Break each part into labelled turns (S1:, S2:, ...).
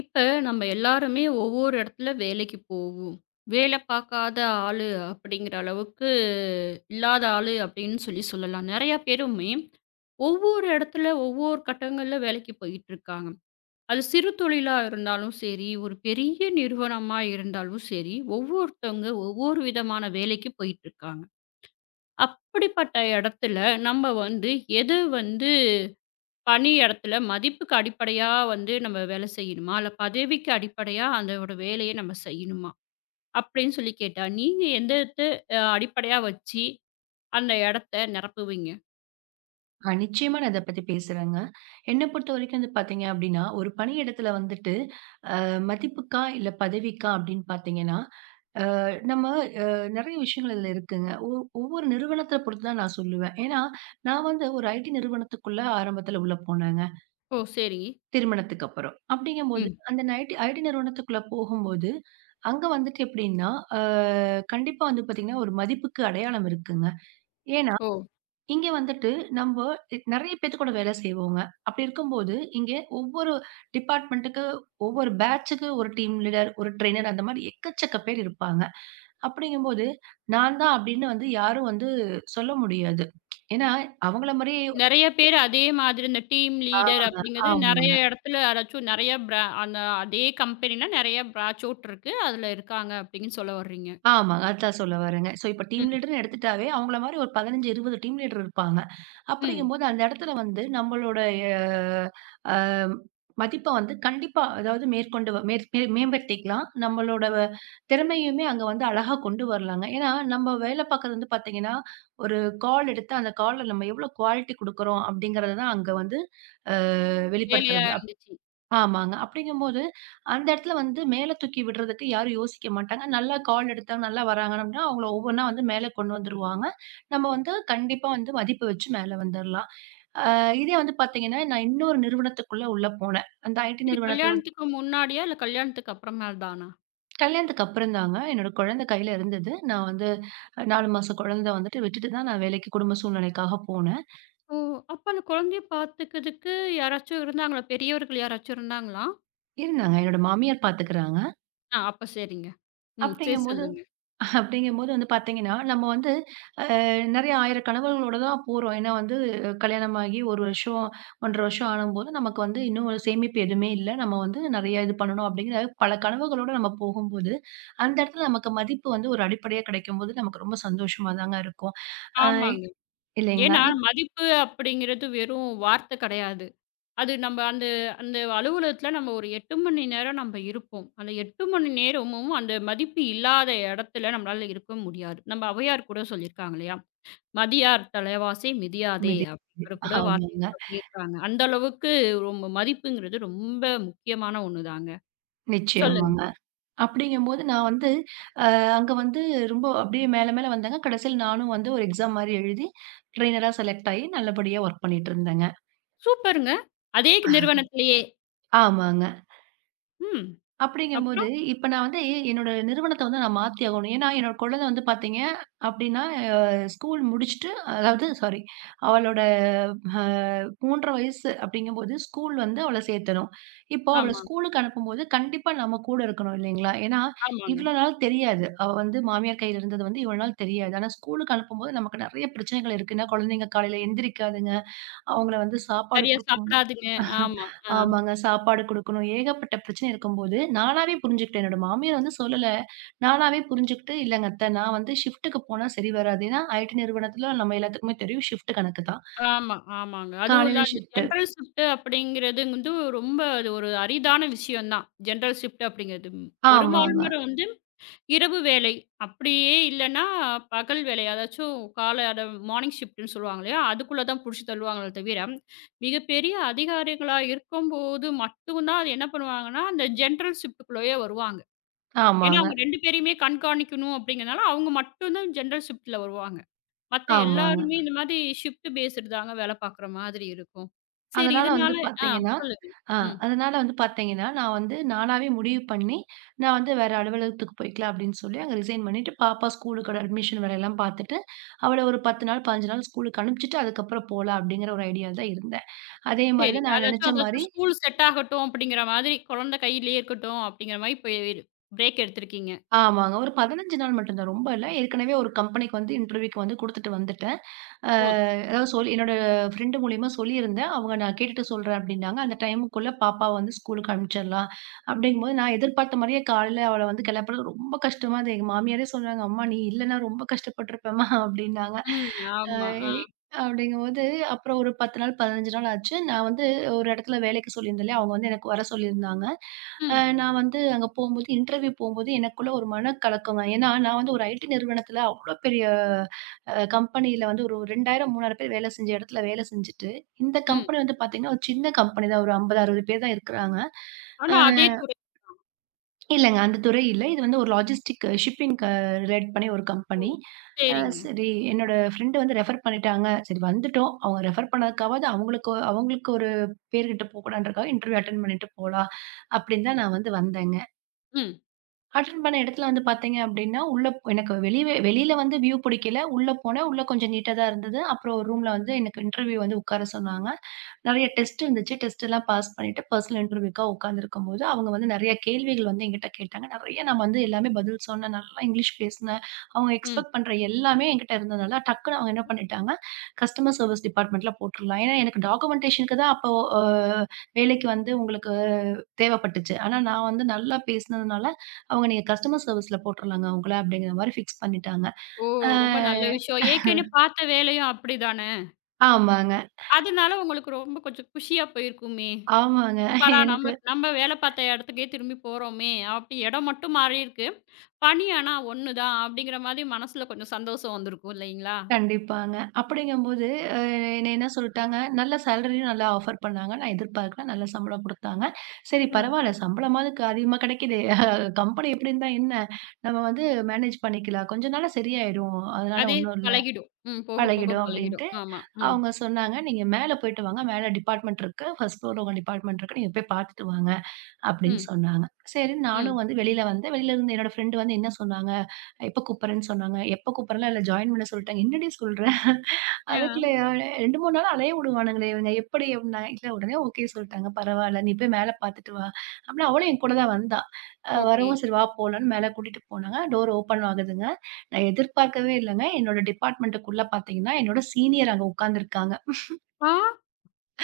S1: இப்ப நம்ம எல்லாருமே ஒவ்வொரு இடத்துல வேலைக்குப் போவோம். வேலை பாக்காத ஆளு அப்டிங்கிற அளவுக்கு இல்லாத ஆளு அப்டின்னு சொல்லிச் சொல்லலாம். நிறைய பேருமே ஒவ்வொரு இடத்துல ஒவ்வொரு கட்டங்கள்ல வேலைக்குப் போயிட்டு இருக்காங்க. அது சிறுதொழில இருந்தாலும் சரி, ஒரு பெரிய நிறுவனமா இருந்தாலும் சரி. ஒவ்வொருத்தங்க ஒவ்வொரு விதமான வேலைக்குப் போயிட்டு இருக்காங்க. அப்படிப்பட்ட இடத்துல நம்ம வந்து எது வந்து பணியிடத்துல மதிப்புக்கு அடிப்படையா வந்து நம்ம வேலை செய்யணுமா? இல்ல பதவிக்கு அடிப்படையா அந்த வேலையை நாம செய்யணுமா அப்டின்னு சொல்லி கேட்டா, நீங்க எந்ததா அடிப்படையா வச்சு அந்த இடத்தை நிரப்புவீங்க?
S2: அ. நிச்சயமா நான் இதைப்பத்தி பேசுறேங்க. என்ன பொறுத்தவரைக்கும் பாத்தீங்க அப்டின்னா, ஒரு பணியிடத்துல வந்துட்டு மதிப்புக்கா, இல்ல பதவிக்கா அப்டின்னு பார்த்தீங்கன்னா, அ நம்ம நிறைய விஷயங்கள் இதுல இருக்குங்க. ஒவ் ஒவ்வொரு நிறுவனத்தைப் பொறுத்துதான் நான் சொல்லுவேன். ஏன்னா நான் வந்து ஒரு ஐடி நிறுவனத்துக்குள்ள ஆரம்பத்துல உள்ள போனேங்க.
S1: ஓ. சரி.
S2: திருமணத்துக்கு அப்பறம். அப்டிங்கும்போது
S1: ம்.
S2: அந்த ஐடி நிறுவனத்துக்குள்ள போகும்போது அங்க வந்துட்டு எப்புடின்னா, ஆ. கண்டிப்பா வந்து பாத்தீங்கன்னா ஒரு மதிப்புக்கு அடையாளம் இருக்குங்க. ஏன்னா
S1: ஓ.
S2: இங்க வந்துட்டு நம்போ நிறைய பேத்து கூட வேலை செய்வோங்க. அப்படி இருக்கும்போது இங்க ஒவ்வொரு டிபார்ட்மென்ட்க்கு ஒவ்வொரு பேட்ச்க்கு ஒரு டீம் லீடர், ஒரு ட்ரைனர் அந்த மாதிரி எக்கச்சக்க பேர் இருப்பாங்க. அப்டிங்கும்போது நான் தான் அப்படின்னு வந்து யாரும் வந்து சொல்ல முடியாது. ஏன்னா அவங்களை மாரி
S1: நிறைய பேர் அதே மாதிரி இந்த டீம் லீடர்
S2: ஆமாங்க,
S1: அப்படிங்கறது நிறைய
S2: ஆமாங்க.
S1: இடத்துல நிறைய பிரான் அதே கம்பெனில நிறைய பிரான்ச் இருக்கு. அதுல இருக்காங்க. அப்படினு சொல்ல வரீங்க.
S2: ஆமாங்க, அதத்தான் சொல்ல வர்றேங்க. ஸோ இப்ப டீம்
S1: ம்.
S2: லீடர்ன்னு எடுத்துட்டாவே, அவங்களை மாதிரி ஒரு 15, 20 டீம் லீடர் இருப்பாங்க.
S1: ம்.
S2: அப்படிங்கும்போது அந்த இடத்துல வந்து நம்மளோட அ மதிப்ப வந்து கண்டிப்பா அதாவது மேற்கொண்டு மேம் மேம்படுத்திக்கலாம். நம்மளோட திறமையுமே அங்க வந்து அழகா கொண்டு வரலாங்க. ஏன்னா நம்ம வேலை பார்க்கிறது வந்து பார்த்தீங்கன்னா, ஒரு கால் எடுத்து அந்தக் கால் நம்ம எவ்வளவு குவாலிட்டி கொடுக்கிறோம் அப்படிங்கிறதை தான் அங்க வந்து அ.
S1: வேலையா
S2: வெளிப்படுத்துறது.
S1: இருந்துச்சு.
S2: ஆமாங்க. அப்படிங்கும்போது அந்த இடத்துல வந்து மேல தூக்கி விட்றதுக்கு யாரும் யோசிக்க மாட்டாங்க. நல்ல கால் எடுத்தா நல்லா வராங்கன்னா, [unintelligible] அவங்களை ஒவ்வொண்ணா வந்து மேல கொண்டு வந்துருவாங்க. நம்ம வந்து கண்டிப்பா வந்து மதிப்பு வச்சு மேல வந்துடலாம். இதே வந்து பார்த்தீங்கன்னா நான் இன்னொரு நிறுவனத்துக்குள்ள உள்ள போனேன். அந்த ஐடி
S1: இது
S2: நிறுவனத்தை விட்
S1: கல்யாணத்துக்கு முன்னாடியா, இல்ல கல்யாணத்துக்கு அப்புறமா தானா?
S2: கல்யாணத்துக்கு அப்றம்தாங்க, என்னோட கொழந்த கைல இருந்தது, நான் வந்து 4 மாசம் கொழந்த வந்துட்டு, விட்டுட்டு தான் நான் வேலைக்குக் குடும்ப சூழ்நிலைக்காகப் போனேன்.
S1: ஓ, அப்ப அந்த குழந்தைய பாத்துக்குறதுக்கு யாராச்சும் இருந்தாங்களா? பெரியவர்கள் யாராச்சும் இருந்தாங்களா?
S2: இருந்தாங்க, என்னோட மாமியார் பாத்துக்குறாங்க.
S1: அ அப்ப சரிங்க, ம். செரி,
S2: அப்டிங்கும்போது
S1: சொல்லுங்க.
S2: அப்டிங்கும்போது வந்து பாத்தீங்கன்னா, நம்ம வந்து அ நெறைய ஆயிரம் கனவுகளோடு தான் போறோம், ஏன்னா வந்து கல்யாணமாகி ஒரு 1 வருஷம், 1 1/2 வருஷம் ஆவும்போது, நமக்கு வந்து இன்னும் ஒரு சேமிப்பு எதுவுமே இல்ல, நம்ம வந்து நெறைய இது பண்ணணும், அப்டின்னு பல கனவுகளோடு நம்ம போகும்போது, அந்த எடத்துல நமக்கு மதிப்பு வந்து ஒரு அடிப்படையாக் கிடைக்கும்போது நமக்கு ரொம்ப சந்தோஷமா தாங்க இருக்கும். அஹ்
S1: ஆமாங்க,
S2: இல்லீங்களா?
S1: ஏன்னா,
S2: இப்.
S1: மதிப்பு அப்படிங்குறது வெறும் வார்த்தை கிடையாது, அது நம்ம அந்த அந்த அலுவலகத்துல நம்ம ஒரு 8 மணி நேரம் நம்ம இருப்போம், அந்த 8 மணி நேரமும் அந்த மதிப்பு இல்லாத எடத்துல நம்மளால இருக்க முடியாது. நம்ம அவ்வையார் கூட சொல்லிருக்காங்கள்லயா! "மதியாதார் தலைவாசல் மிதியாதே",
S2: மிதி
S1: அப்படிங்குற கூட
S2: [unintelligible]
S1: வார்த்தய
S2: ஆமாங்க.
S1: சொல்லிருக்காங்க. அந்த அளவுக்கு ரொம் மதிப்புங்குறது ரொம்ப முக்கியமான 1 தாங்க, சொல்லுங்க.
S2: நிச்சயமாங்க. அப்படிங்கும்போது நான் வந்து, அ அங்க வந்து ரொம்ப அப்படியே மேல மேல வந்தேங்க. கடைசில நானும் வந்து ஒரு எக்ஸாம் மாதிரி எழுதி ட்ரைனரா செலக்ட் ஆயி, நல்லபடியா வொர்க் பண்ணிட்டு இருந்தேங்க.
S1: சூப்பருங்க. அதே க் நிறுவனத்திலேயே.
S2: ஆமாங்க.
S1: ம்,
S2: அப்படிங்கும்போது,
S1: அப்புறம்?
S2: இப்ப நான் வந்து என்னோட நிறுவனத்த வந்து நான் மாத்தி ஆகணும். ஏன்னா, என்னோட கொழந்தை வந்து பாத்தீங்க அப்படின்னா ஸ்கூல் முடிச்சிட்டு, அதாவது சாரி அவளோட அ 3 1/2 வயசு அப்படிங்கும்போது, ஸ்கூல் வந்து அவள சேக்கணும் இப்போ அவள
S1: ஆமா.
S2: ஸ்கூல்க்கு அனுப்பும்போது, கண்டிப்பா நம்ம கூட இருக்கணும் இல்லீங்களா? ஏன்னா,
S1: ஆமாங்க.
S2: இவ்வளவு நாள் தெரியாது, அவ வந்து மாமியார் கைல இருந்தது இவ்வளவு நாள் தெரியாது. ஆனா, ஸ்கூல்க்கு அனுப்பும்போது நமக்கு நெறைய பிரச்சனைகள் இருக்கு. ஏன்னா, கொழந்தைங்க காலைல எந்திரிக்காதுங்க, அவங்கள வந்து சாப்பாடு
S1: சரியா
S2: குடுக்கணும்
S1: சாப்டாதுங்க. ஆமா, ஆ.
S2: ஆமாங்க, சாப்பாடு குடுக்கணும், ஏகப்பட்ட பிரச்சன இருக்கும்போது, நானாவே புரிஞ்சுக்கிட்டேன். என்னோட மாமியார் வந்து சொல்லல, நானாவே புரிஞ்சுக்கிட்டு, "இல்லைங்க அத்த, நான் வந்து ஷிப்ட்க்கு போனா, சரி வராது", ஏன்னா IT நிறுவனத்துல நம்ம எல்லாத்துக்குமே தெரியும் ஷிப்ட் கணக்குதான்.
S1: ஆமா, ஆமாங்க. அதுவும் இல்ல,
S2: காலைல
S1: அந்த
S2: ஷிப்ட்டு
S1: ஜெனரல் ஷிப்ட் அப்படிங்கறது வந்து ரொம்ப அது ஒரு அரிதான விஷயம் தான். ஜெனரல் ஷிப்ட் அப்படிங்கறது.
S2: ஆமாங்க.
S1: பெரும்பாலும் நேரம் வந்து, இரவு வேலை, அப்படியே இல்லன்னா பகல் வேலை, அதாச்சும் கால மார்னிங்ஷிப்ட்னு சொல்லுவாங்க இல்லையா? அதுக்குள்ள தான் புடிச்சு தள்ளுவாங்களே தவிர, மிகப்பெரிய அதிகாரிகளாக இருக்கும்போது மட்டும்தான் என்ன பண்ணுவாங்கன்னா, அந்த ஜெனரல் ஷிப்ட்குள்ளேயே வருவாங்க. ஏன்னா,
S2: ஆமாங்க.
S1: அவுங்க 2 பேரையுமே கண்காணிக்கணும் அப்டிங்கறதால, அவுங்க மட்டும்தான் ஜெனரல் ஷிப்ட்ல வருவாங்க, மத்த
S2: ஆமாங்க.
S1: எல்லாருமே இந்த மாதிரி ஷிப்ட் பேஸ்டு தாங்க வேல பாக்குற மாதிரி இருக்கும். சரி
S2: அதனால
S1: இதனால
S2: வந்து
S1: ஆ
S2: பாத்தீங்கன்னா
S1: சொல்லுங்க.
S2: ஆஹ்
S1: ம்.
S2: அதனால வந்து பாத்தீங்கன்னா, நான் வந்து நானாவே முடிவு பண்ணி, நான் வந்து வேற அலுவலகத்துக்குப் போயிக்கலாம், அப்படின்னு சொல்லி அங்க ரிசைன் பண்ணிட்டு, பாப்பாவ ஸ்கூல்க்கோட அட்மிஷன் வேலைல்லாம் பாத்துட்டு, அவள ஒரு 10 நாள், 15 நாள் ஸ்கூல்க்கு அனுப்பிச்சிட்டு, அதுக்கப்றம் போலாம் அப்படிங்குற ஒரு ஐடியால தான் இருந்தேன். அதே மாதிரி தான்,
S1: சரிங்க.
S2: நான்
S1: அதாச்சும்
S2: நெனைச்ச மாரி
S1: அதாச்சும் ஸ்கூல் செட் ஆகட்டும் அப்படிங்கற மாதிரி, குழந்தை கையிலயே இருக்கட்டும் அப்படிங்கற மாதிரி, போயி பிரேக் எடுத்துருக்கீங்க.
S2: ஆமாங்க, ஒரு 15 நாள் மட்டும்தான், ரொம்ப இல்ல. ஏற்கனவே ஒரு கம்பெனிக்கு வந்து இன்டர்வியூக்கு வந்து குடுத்துட்டு வந்துட்டேன். அஹ்
S1: [unintelligible]
S2: அதாவது சொல் என்னோட ஃப்ரெண்ட் மூலியமா சொல்லிருந்தேன், அவுங்க நான் கேட்டுட்டு சொல்றேன் அப்படின்னாங்க. அந்த டைம்குள்ள பாப்பாவ வந்து ஸ்கூல்க்கு அனுப்பிச்சிடலாம், அப்படிங்கம்போது நான் எதிர்பார்த்த மாதிரியே, காலைல அவள வந்து கெளப்புறது ரொம்ப கஷ்டமா இருந்தது. எங்க மாமியாரே சொல்றாங்க, "அம்மா, நீ இல்லன்னா ரொம்ப கஷ்டப்பட்டுருப்பேம்மா" அப்படின்னாங்க.
S1: ம்,
S2: அ
S1: ஆமா,
S2: இ
S1: ஆ.
S2: அப்படிங்கும்போது, அப்பறம் ஒரு 10 நாள், 15 நாள் ஆச்சு. நான் வந்து ஒரு இடத்துல வேலைக்கு சொல்லிருந்தேன் இல்லையா? அவுங்க வந்து எனக்கு வர சொல்லிருந்தாங்க. அ
S1: ம்.
S2: நான் வந்து அங்க போகும்போது, இன்டர்வியூ போகும்போது எனக்குள்ள ஒரு மனக் கலக்கமா ஏன்னா, நான் வந்து ஒரு IT நிறுவனத்துல அவ்வளவு பெரிய அ கம்பெனில வந்து ஒரு 2000, 3000 பேரு வேலை செஞ்ச எடத்துல வேலை செஞ்சிட்டு, இந்த
S1: ம்.
S2: கம்பெனி வந்து பாத்தீங்கன்னா, ஒரு சின்ன கம்பெனி தான். ஒரு 50, 60 பேர் தான் இருக்குறாங்க.
S1: ஆனா, அதே
S2: அஹ்
S1: துறை தான்.
S2: இல்லங்க, அந்த துறை இல்லை. இது வந்து ஒரு லாஜிஸ்டிக்ஸ், ஷிப்பிங் ரிலேட் பண்ணி ஒரு
S1: ஓ,
S2: கம்பெனி. அ
S1: செரிங்க.
S2: சரி, என்னோட ஃப்ரெண்ட் வந்து ரெஃபர் பண்ணிட்டாங்க. சரி, வந்துட்டோம், அவுங்க ரெஃபர் பண்ணதுக்காகாவது அவுங்களுக் அவங்களுக்கு ஒரு பேரு கெட்டு போகக் கூடாதுன்றதுக்காக, இன்டர்வியூ அட்டென்ட் பண்ணிட்டு போலாம் அப்படின்னு தான், நான் வந்து வந்தேங்க.
S1: ம்.
S2: அட்டென்ட் பண்ண இடத்துல வந்து பார்த்தீங்க அப்படின்னா, உள்ள எனக்கு வெளிய வெளியில வந்து வியூ பிடிக்கல. உள்ள போனேன். உள்ள கொஞ்சம் நீட்டா தான் இருந்தது. அப்புறம் ரூம்ல வந்து எனக்கு இன்டெர்வியூ வந்து உட்கார சொன்னாங்க. நிறைய டெஸ்ட் வந்துச்சு. டெஸ்ட் எல்லாம் பாஸ் பண்ணிட்டு பர்சனல் இன்டெர்வியூக்கு உட்கார்ந்து இருக்கும்போது அவங்க வந்து நிறைய கேள்விகள் வந்து என்கிட்ட கேட்டாங்க. நிறைய நான் வந்து எல்லாமே பதில் சொன்னேன். நல்லா இங்கிலிஷ் பேசுனேன். அவங்க
S1: ம்.
S2: எக்ஸ்பெக்ட் பண்ற எல்லாமே என்கிட்ட இருந்ததுனால டக்குன்னு அவங்க என்ன பண்ணிட்டாங்க, கஸ்டமர் சர்வீஸ் டிப்பார்ட்மென்ட்ல போட்டுருலாம். ஏன்னா எனக்கு டாக்குமென்டேஷன் தான் அப்போ வேலைக்கு வந்து அவங்களுக்குத் தேவைப்பட்டுச்சு. ஆனா நான் வந்து நல்லா பேசுனதுனால அவங்க நீங்க கஸ்டமர் சர்வீஸ்ல போட்டுருலாம்ங்க உங்கள, அப்படிங்கற மாதிரி ஃபிக்ஸ் பண்ணிட்டாங்க.
S1: ஓ!
S2: ஆ
S1: ரொம்ப நல்ல விஷயம். ஏற்கனவே பார்த்த வேலையும் அப்படிதானே.
S2: ஆமாங்க.
S1: அதனால உங்களுக்கு ரொம்ப கொஞ்சம் குஷியா போயிருக்குமே.
S2: ஆமாங்க.
S1: அப்புறம்
S2: எனக்கு.
S1: நாம நம்ம வேலை பார்த்த இடத்துக்கே திரும்பிப் போறோமே. அப்படி இடம் மட்டும் மாறி இருக்கு. பணி ஆனா ஒண்ணுதான். அப்படிங்கிற மாதிரி மனசுல கொஞ்சம் சந்தோஷம் வந்திருக்கும். இல்லைங்களா?
S2: கண்டிப்பாங்க. அப்படிங்கும் போது அ என்ன என்ன சொல்லிட்டாங்க, நல்ல சேலரி நல்ல ஆஃபர் பண்ணாங்க. நான் எதிர்பார்க்கலை. நல்ல சம்பளம் கொடுத்தாங்க. சரி
S1: ம்.
S2: பரவாயில்லை. சம்பளமாவது அதிகமா கிடைக்குதே. கம்பெனி இப்படி இருந்தா என்ன? நாம வந்து மேனேஜ் பண்ணிக்கலாம். கொஞ்ச நாள்ல சரியாயிடும். அதனால
S1: அதே
S2: ஒன்னும் இல்ல.
S1: பழகிடும். ம் போகப்போக
S2: பழகிடும்
S1: பழகிடும்.
S2: அப்படின்னு
S1: ஆமா.
S2: அவங்க சொன்னாங்க. "நீங்க மேல போயிட்டு வாங்க. மேல டிபார்ட்மென்ட் இருக்கு. ஃபர்ஸ்ட் ஃப்ளோர் உங்க டிபார்ட்மென்ட் இருக்கு. நீங்க போய் பாத்துட்டு வாங்க" அப்படின்னு
S1: ம்.
S2: சொன்னாங்க. சரின்னு நானும்
S1: ம்.
S2: வந்து வெளியில வந்தேன். வெளியில இருந்து என்னோட ஃப்ரெண்டு வந்து என்ன சொன்னாங்க, எப்ப கூப்பிடுறேன் சொன்னாங்க. எப்ப கூப்பிடுறேன் இல்ல ஜாயின் பண்ண சொல்லிட்டாங்க. என்னடி சொல்ற?
S1: ஆ.
S2: அதுக்குள்ளயா 2, 3 நாளா அலைய விடுவானுங்களே இவங்க. எப்படி அப்படின்னா, இல்ல உடனே ஓகே சொல்லிட்டாங்க. பரவால்ல. நீ போய் மேல பாத்துட்டு வா. அப்படின்னா, அவளும் என்கூட தான் வந்தா.
S1: ஓகே.
S2: வரவும் சரி வா போலாம்னு மேல கூட்டிட்டு போனாங்க. டோர் ஓப்பன் ஆகுதுங்க. நான் எதிர்பார்க்கவே இல்லைங்க. என்னோட டிபார்ட்மென்ட்க்குள்ள பார்த்தீங்கன்னா என்னோட சீனியர் அங்க உட்கார்ந்து இருக்காங்க.
S1: ஆ.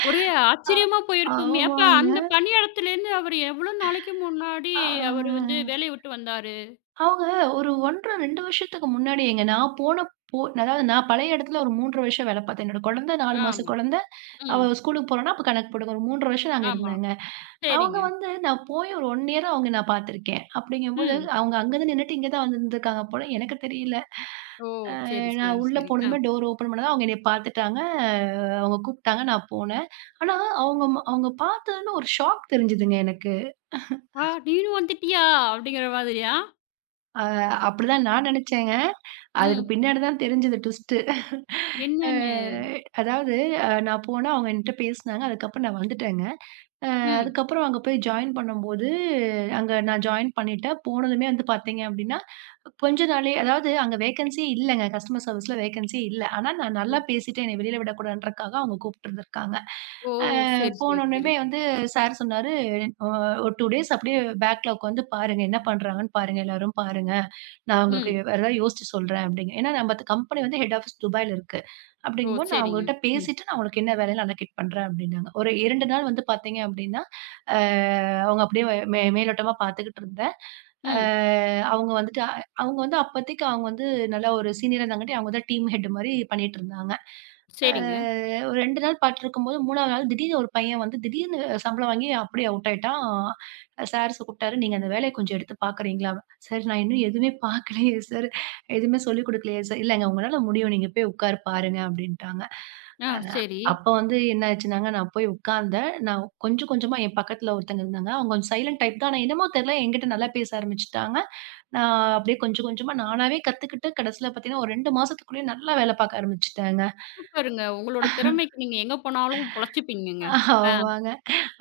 S1: ஒரே ஆச்சரியமா போயிருக்குமே. ஏப்பா
S2: ஆமாங்க.
S1: அந்தப் பணியிடத்திலிருந்து அவர் எவ்வளவு நாளைக்கு முன்னாடி அவர் வந்து வேலைய விட்டு வந்தாரு?
S2: அவங்க. ஒரு 1-1/2, 2 வருஷத்துக்கு முன்னாடி எங்க நான் போனப்போ அதாவது நான் பழைய இடத்துல ஒரு 3-1/2 வருஷம் வேலை பார்த்தேன். என்னோட குழந்தை 4
S1: ஆ.
S2: மாசம் குழந்தை. அவ
S1: ம்.
S2: ஸ்கூலுக்கு போறன்னா அப்பக் கணக்கு போடுங்க. ஒரு 3-1/2 வருஷம் நாங்க
S1: ஆமா.
S2: இருந்தேங்க. அவங்க
S1: சரிங்க.
S2: வந்து நான் போய் ஒரு 1 இயர் தான் அவங்க நான் பார்த்திருக்கேன். அப்படிங்கும் போது,
S1: ம்.
S2: அவங்க அங்கதான் நின்னுட்டு இங்க தான் வந்து இருந்திருக்காங்க போல. எனக்கே தெரியல.
S1: ஓ. சரி,
S2: நான்
S1: சரி,
S2: உள்ள
S1: சரி. ஆ.
S2: போனதும் டோர் ஓப்பன் பண்ணாதா அவங்க என்னைய பாத்துட்டாங்க. அவங்க கூப்பிட்டாங்க. நான் போனேன். ஆனா அவங்க அவங்க பார்த்ததுமே, ஒரு ஷாக் தெரிஞ்சுதுங்க எனக்கு.
S1: ஆ நீயும் வந்துட்டயா அப்படிங்கிற மாதிரியா?
S2: ஆ, அப்பிடித்தான் நான் நினைச்சேங்க. அதுக்கு
S1: ம்.
S2: பின்னாடி தான் தெரிஞ்சுது டுவிஸ்டு அ
S1: என்னன்னு?
S2: அதாவது அ நான் போனா அவுங்க என்ட்ட பேசினாங்க. அதுக்கப்பறம் நான் வந்துட்டேங்க. அ
S1: ம்.
S2: அதுக்கப்பறம் அங்க போய் ஜாயின் பண்ணும் போது அங்க நான் ஜாயின் பண்ணிட்டேன். போனதுமே வந்து பார்த்தீங்கன்னா கொஞ்சம் நாள்லயே அதாவது அங்க வேகன்ஸியே இல்லங்க கஸ்டமர் சர்வீஸ்ல வேகன்ஸியே இல்ல. ஆனா, நான்
S1: ஒ.
S2: நல்லா பேசிட்டேன், என்னைய வெளில விடக்கூடாதுன்றதுக்காக அவுங்க கூப்பிட்டு இருந்திருக்காங்க.
S1: ஓ!
S2: அ,
S1: சரி, சரி, சரி.
S2: போனவுடனமே வந்து சார் சொன்னாரு, அ ஒரு 2 டேஸ் அப்பிடியே பேக்ல உக்காந்து பாருங்க. என்ன பண்றாங்கன்னு பாருங்க. எல்லாரும் பாருங்க. நான் உங்களுக்கு
S1: ம்.
S2: வேற ஏதாவது யோசித்து சொல்றேன் அப்பிடிங்க ஏன்னா நம்மது கம்பெனி வந்து ஹெட் ஆபீஸ் துபாய்ல இருக்கு.
S1: ஓ!
S2: அப்பிடிங்கம்போது நான்
S1: சரிங்க.
S2: அவுங்ககிட்ட
S1: ம்.
S2: பேசிட்டு நான் உனக்கு என்ன வேலைன்னு அலகேட் பண்றேன் அப்பிடின்னாங்க. ஒரு 2 நாள் வந்து பார்த்தீங்க அப்பிடின்னா, அ அவுங்க அப்பிடியே மே மேலோட்டமா பாத்துக்கிட்டு இருந்தேன். அ
S1: ம்.
S2: அவுங்க வந்துட்டு அ அவுங்க வந்து அப்பத்தைக்கு அவுங்க வந்து நல்ல ஒரு சீனியரா இருந்தங்காட்டி அவுங்க தான் டீம் ஹெட்மாரி பண்ணிட்டு இருந்தாங்க. அ
S1: சரிங்க.
S2: ஒரு 2 நாள் பார்த்துட்டு இருக்கும்போது 3வது நாள் திடீர்னு ஒரு பையன் வந்து திடீர்னு சம்பளம் வாங்கி அப்படியே அவுட் ஆயிட்டான். அ சார் கூப்பிட்டாரு. "நீங்க அந்த வேலைய கொஞ்சம் எடுத்துப் பாக்குறீங்களா?" சார், நான் இன்னும் எதுவுமே பாக்கலயே சார்! எதுவுமே சொல்லிக் கொடுக்கலயே சார், "இல்லங்க உங்களால முடியும். நீங்க போய் உட்காரு பாருங்க" அப்பிடின்டாங்க.
S1: ஆ,
S2: அ
S1: சரி.
S2: அப்ப வந்து என்ன ஆயிடுச்சுன்னாங்க, நான் போய் உட்கார்ந்தேன். நான் கொஞ்சம், கொஞ்சமா என் பக்கத்துல ஒருத்தங்க இருந்தாங்க. அவுங்க கொஞ்சம் சைலன்ட் டைப்தான் ஆனா என்னமோ தெரியல, என்கிட்ட நல்லா பேச ஆரம்பிச்சுட்டாங்க. நான் அப்பிடியே கொஞ்சம், கொஞ்சமா நானாவே கத்துக்கிட்டு கடைசில பார்த்தீங்கன்னா, ஒரு 2 மாசத்துக்குள்ளயே நல்லா வேலை பார்க்க ஆரம்பிச்சுட்டேங்க.
S1: சூப்பருங்க. உங்களோட திறமைக்கு நீங்க எங்க போனாலும் பொழச்சுப்பீங்கங்க, ஆ.
S2: ஆமாங்க.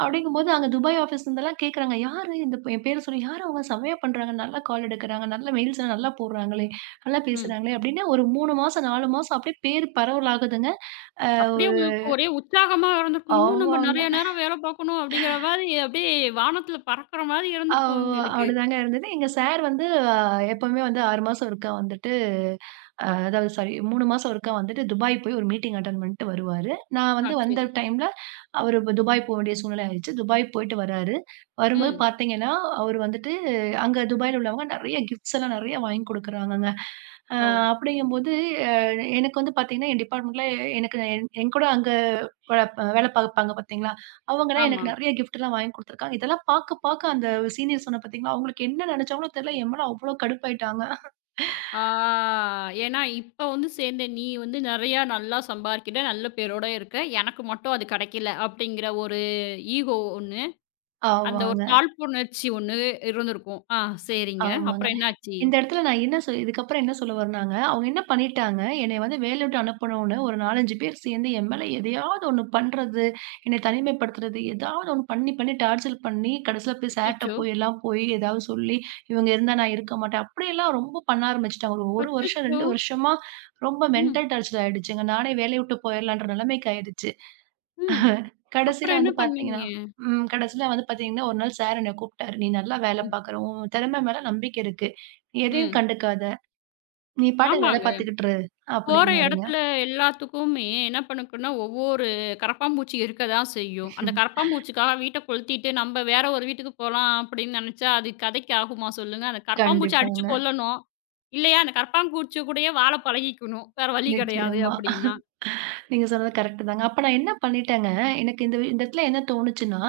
S2: அப்பிடிங்கம்போது அங்க துபாய் ஆபீஸ்ல இருந்து எல்லாம் கேக்குறாங்க. யாரு இந்த எம் பேரச் சொல்லி யாரு? அவுங்க செமயா பண்றாங்க, நல்லா கால் எடுக்குறாங்க, நல்லா மெயில்ஸ்லாம் நல்லா போடுறாங்களே! நல்லா
S1: ம்.
S2: பேசுறாங்களே! அப்பிடின்னா ஒரு 3 மாசம், 4 மாசம் அப்பிடியே பேரு பரவலாகுதுங்க. அ
S1: அப்பிடியே
S2: ஒரு
S1: உங்களுக்கு ஒரே உற்சாகமா இருந்திருக்கும். இன்னும் நம்ம
S2: ஆமாங்க.
S1: நிறைய நேரம் வேல பார்க்கணும் அப்பிடிங்கிற மாதிரி அப்பிடியே வானத்துல பறக்குற மாரி இருந்திருக்கும்
S2: ஆமா.
S1: உங்களுக்கு.
S2: அப்பிடிதாங்க இருந்தது. எங்க சார் வந்து எப்பவுமே வந்து 6 மாசம் ஒருக்கா வந்துட்டு அதாவது சாரி 3 மாசம் ஒருக்கா வந்துட்டு துபாய் போய் ஒரு மீட்டிங் அட்டன் பண்ணிட்டு வருவாரு. நான்
S1: ஆ,
S2: வந்து வந்த
S1: சரி.
S2: டைம்ல அவரு துபாய் போக வேண்டிய சூழ்நிலை ஆயிடுச்சு. துபாய் போயிட்டு வராரு. வரும்போது
S1: ம்.
S2: பார்த்தீங்கன்னா அவரு வந்துட்டு அங்க துபாய்ல உள்ளவங்க நிறைய கிப்ட்ஸ் எல்லாம் நிறைய வாங்கிக் கொடுக்குறாங்கங்க. ஆ,
S1: ஓ!
S2: அப்பிடிங்கம்போது அ எனக்கு வந்து பார்த்தீங்கன்னா, என் டிப்பார்ட்மெண்ட்ல எ எனக்கு என்கூட அங்க வே வேலை பார்ப்பாங்க பார்த்தீங்களா? அவுங்க எல்லாம்
S1: ஆமா.
S2: எனக்கு நிறைய கிப்ட் எல்லாம் வாங்கிக் கொடுத்துருக்காங்க. இதெல்லாம் பார்க்க பார்க்க அந்த சீனியர் சொன்னேன் பாத்தீங்களா, அவுங்களுக்கு என்ன நினைச்சாங்களோ தெரல, என்மேல அவ்ளோ கடுப்பாயிட்டாங்க.
S1: ஆ ஏன்னா இப்ப வந்து சேர்ந்த நீ வந்து நெறைய நல்லா சம்பாதிக்கிற, நல்ல பேரோட இருக்க, எனக்கு மட்டும் அது கிடைக்கல அப்பிடிங்கிற ஒரு ஈகோ ஒண்ணு. அந்த ஒரு
S2: ஆமாங்க.
S1: தாழ்வு உணர்ச்சி ஒண்ணு இருந்திருக்கும். ஆ சரிங்க.
S2: ஆமாங்க.
S1: அப்புறம் என்னாச்சு?
S2: இந்த இடத்துல நான் என்ன சொ இதுக்கப்பறம் என்ன சொல்ல வர்றேன்னாங்க, அவுங்க என்ன பண்ணிட்டாங்க என்னைய வந்து வேலைய விட்டு அனுப்பணுன்னு ஒரு 4, 5 பேர் சேர்ந்து என் மேல எதையாவது ஒண்ணு பண்றது, என்ன தனிமைப்படுத்துறது எதாவது ஒன்னு பண்ணி பண்ணி டார்ச்சர் பண்ணி கடைசியில போய் சார்ட்ட
S1: அச்சச்சோ!
S2: போய் எல்லாம் போய் ஏதாவது சொல்லி இவுங்க இருந்தா நான் இருக்க மாட்டேன். அப்பிடி எல்லாம் ரொம்ப பண்ண ஆரம்பிச்சிட்டாங்க. ஒரு வருஷம்,
S1: அச்சச்சோ!
S2: 2 வருஷமா ரொம்ப
S1: ம்.
S2: மெண்டல் டார்ச்சர் ஆயிடுச்சுங்க. நானே வேலைய விட்டு போயிர்லான்ற நிலைமைக்கு ஆயிடுச்சு.
S1: ம்.
S2: கடைசியில
S1: அப்புறம் என்ன
S2: வந்து
S1: பண்ணீங்க?
S2: பார்த்தீங்கன்னா ம் கடைசில வந்து பார்த்தீங்கன்னா ஒரு நாள் சார் என்ன கூப்பிட்டாரு. "நீ நல்லா வேலை
S1: ம்.
S2: பாக்குற, உன் திறமை மேல நம்பிக்கை இருக்கு. நீ எதையும்
S1: ம்.
S2: கண்டுக்காத! நீ பாட்டுக்கு வேலை
S1: ஆமாங்க.
S2: பாத்துக்கிட்டு இரு"
S1: போற
S2: அப்பிடின்னாருங்க.
S1: இடத்துல எல்லாத்துக்குமே என்ன பண்ணும்னா ஒவ்வொரு கரபாம்பூச்சி இருக்கத்தான் செய்யும். அந்தக் கரபாம்பூச்சிக்காக வீட்டக் கொளுத்திட்டு நம்ம வேற ஒரு வீட்டுக்குப் போலாம் அப்பிடின்னு நினைச்சா, அது கதைக்கு ஆகுமா சொல்லுங்க. அந்தக் கரப்பாம்பூச்சிய அடிச்சு
S2: கண்டிப்பாங்க.
S1: கொல்லணும். இல்லயா, அந்தக் கரப்பாம்பூச்சி கூடயே வாழப் பழகிக்கணும். வேற வழி கிடையாது
S2: நிச்சயமா.
S1: அப்பிடின்னா.
S2: நீங்க சொன்னது கரெக்ட்டுதாங்க அப்ப நான் என்ன பண்ணிட்டேங்க, எனக்கு இந்த வி இடத்துல என்ன தோணுச்சுன்னா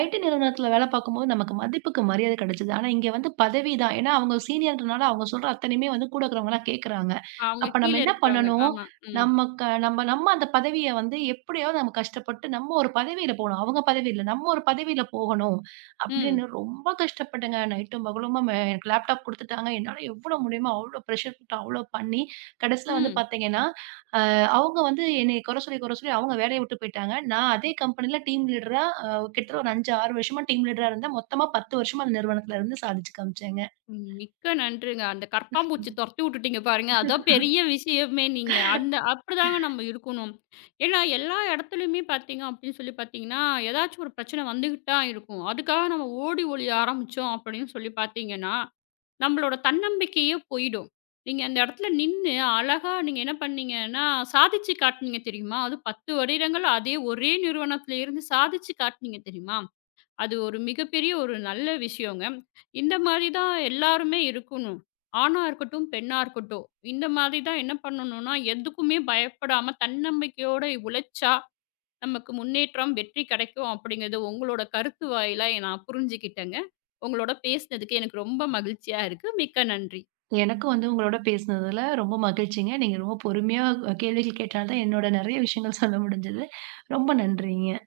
S2: IT நிறுவனத்துல வேலை பார்க்கும்போது நமக்கு மதிப்பிற்கு மரியாதை கிடைக்குது. ஆனா இங்க வந்து பதவி தான். ஏன்னா அவுங்க சீனியர்ன்றதுனால அவுங்க சொல்ற அத்தனையுமே வந்து கூட இருக்கிறவங்க எல்லாம் கேக்குறாங்க.
S1: அவுங்க
S2: அப்ப
S1: கீழ
S2: நம்ம என்ன
S1: இருக்கறவுங்க.
S2: பண்ணணும்?
S1: ஆமா, ம்.
S2: நமக்கு நம்ம, நம்ம அந்த பதவிய வந்து எப்பிடியாவது நம்ம கஷ்டப்பட்டு நம்ம ஒரு பதவியில போணும். அவுங்க பதவி இல்ல. நம்ம ஒரு பதவியில போகணும் அப்பிடின்னு
S1: ம்.
S2: ரொம்ப கஷ்டப்பட்டேங்க. நைட்டும் பகலுமா அ லேப்டாப் கொடுத்துட்டாங்க. என்னால எவ்வளவு முடியுமோ! அவ்ளோ ப்ரஷர் போட்டு அவளோ பண்ணி கடைசில வந்து
S1: ம்.
S2: பார்த்தீங்கன்னா, அ அவுங்க வந்து என்னைய குறை சொல்லி குறை சொல்லி அவுங்க வேலைய விட்டுப் போயிட்டாங்க. நான் அதே கம்பெனில டீம் லீட்ரா அ கிட்டத்தட்ட ஒரு 5, 6 வருஷமா டீம் லீடரா இருந்தேன். மொத்தமா 10 வருஷமா அந்த நிறுவனத்துல இருந்து சாதிச்சு காமிச்சேங்க.
S1: மிக்க நன்றிங்க. அந்தக் கரப்பாம்பூச்சிய துரத்தி விட்டுட்டீங்க பாருங்க. அதுதான் பெரிய விஷயமே நீங்க. அந்த அப்பிடிதாங்க நம்ம இருக்கணும். ஏன்னா எல்லா இடத்துலயுமே பார்த்தீங்க அப்பிடின்னு சொல்லிப் பார்த்தீங்கன்னா, எதாச்சும் ஒரு பிரச்சன வந்துகிட்டுதான் இருக்கும். அதுக்காக நாம ஓடி ஒழிய ஆரம்பிச்சோம் அப்பிடின்னு சொல்லிப் பார்த்தீங்கன்னா, நம்மளோட தன்னம்பிக்கையே போயிடும். நீங்க அந்த இடத்துல நின்னு அழகா நீங்க என்ன பண்ணீங்கன்னா சாதிச்சு காட்டுனீங்க தெரியுமா? அது 10 வருடங்கள். அதே ஒரே நிறுவனத்தில் இருந்து சாதிச்சு காட்டுனீங்க தெரியுமா? அது ஒரு மிகப்பெரிய ஒரு நல்ல விஷயம்ங்க. இந்த மாரிதான் எல்லாருமே இருக்கணும். ஆணா இருக்கட்டும், பெண்ணா இருக்கட்டும். இந்த மாரிதான் என்ன பண்ணணுன்னா எதுக்குமே பயப்படாம தன்னம்பிக்கையோட உழைச்சா நமக்கு முன்னேற்றம், வெற்றி கிடைக்கும் அப்பிடிங்கிறது உங்களோட கருத்து வாயிலா நான் புரிஞ்சுக்கிட்டேங்க. உங்களோட பேசினதுக்கு எனக்கு ரொம்ப மகிழ்ச்சியா இருக்கு. மிக்க நன்றி.
S2: எனக்கும் வந்து உங்களோட பேசினதுல ரொம்ப மகிழ்ச்சிங்க. நீங்க ரொம்ப பொறுமையா அ கேள்விகள் கேட்டதால தான் என்னோட நெறைய விஷயங்கள் சொல்ல முடிஞ்சது. ரொம்ப நன்றிங்க.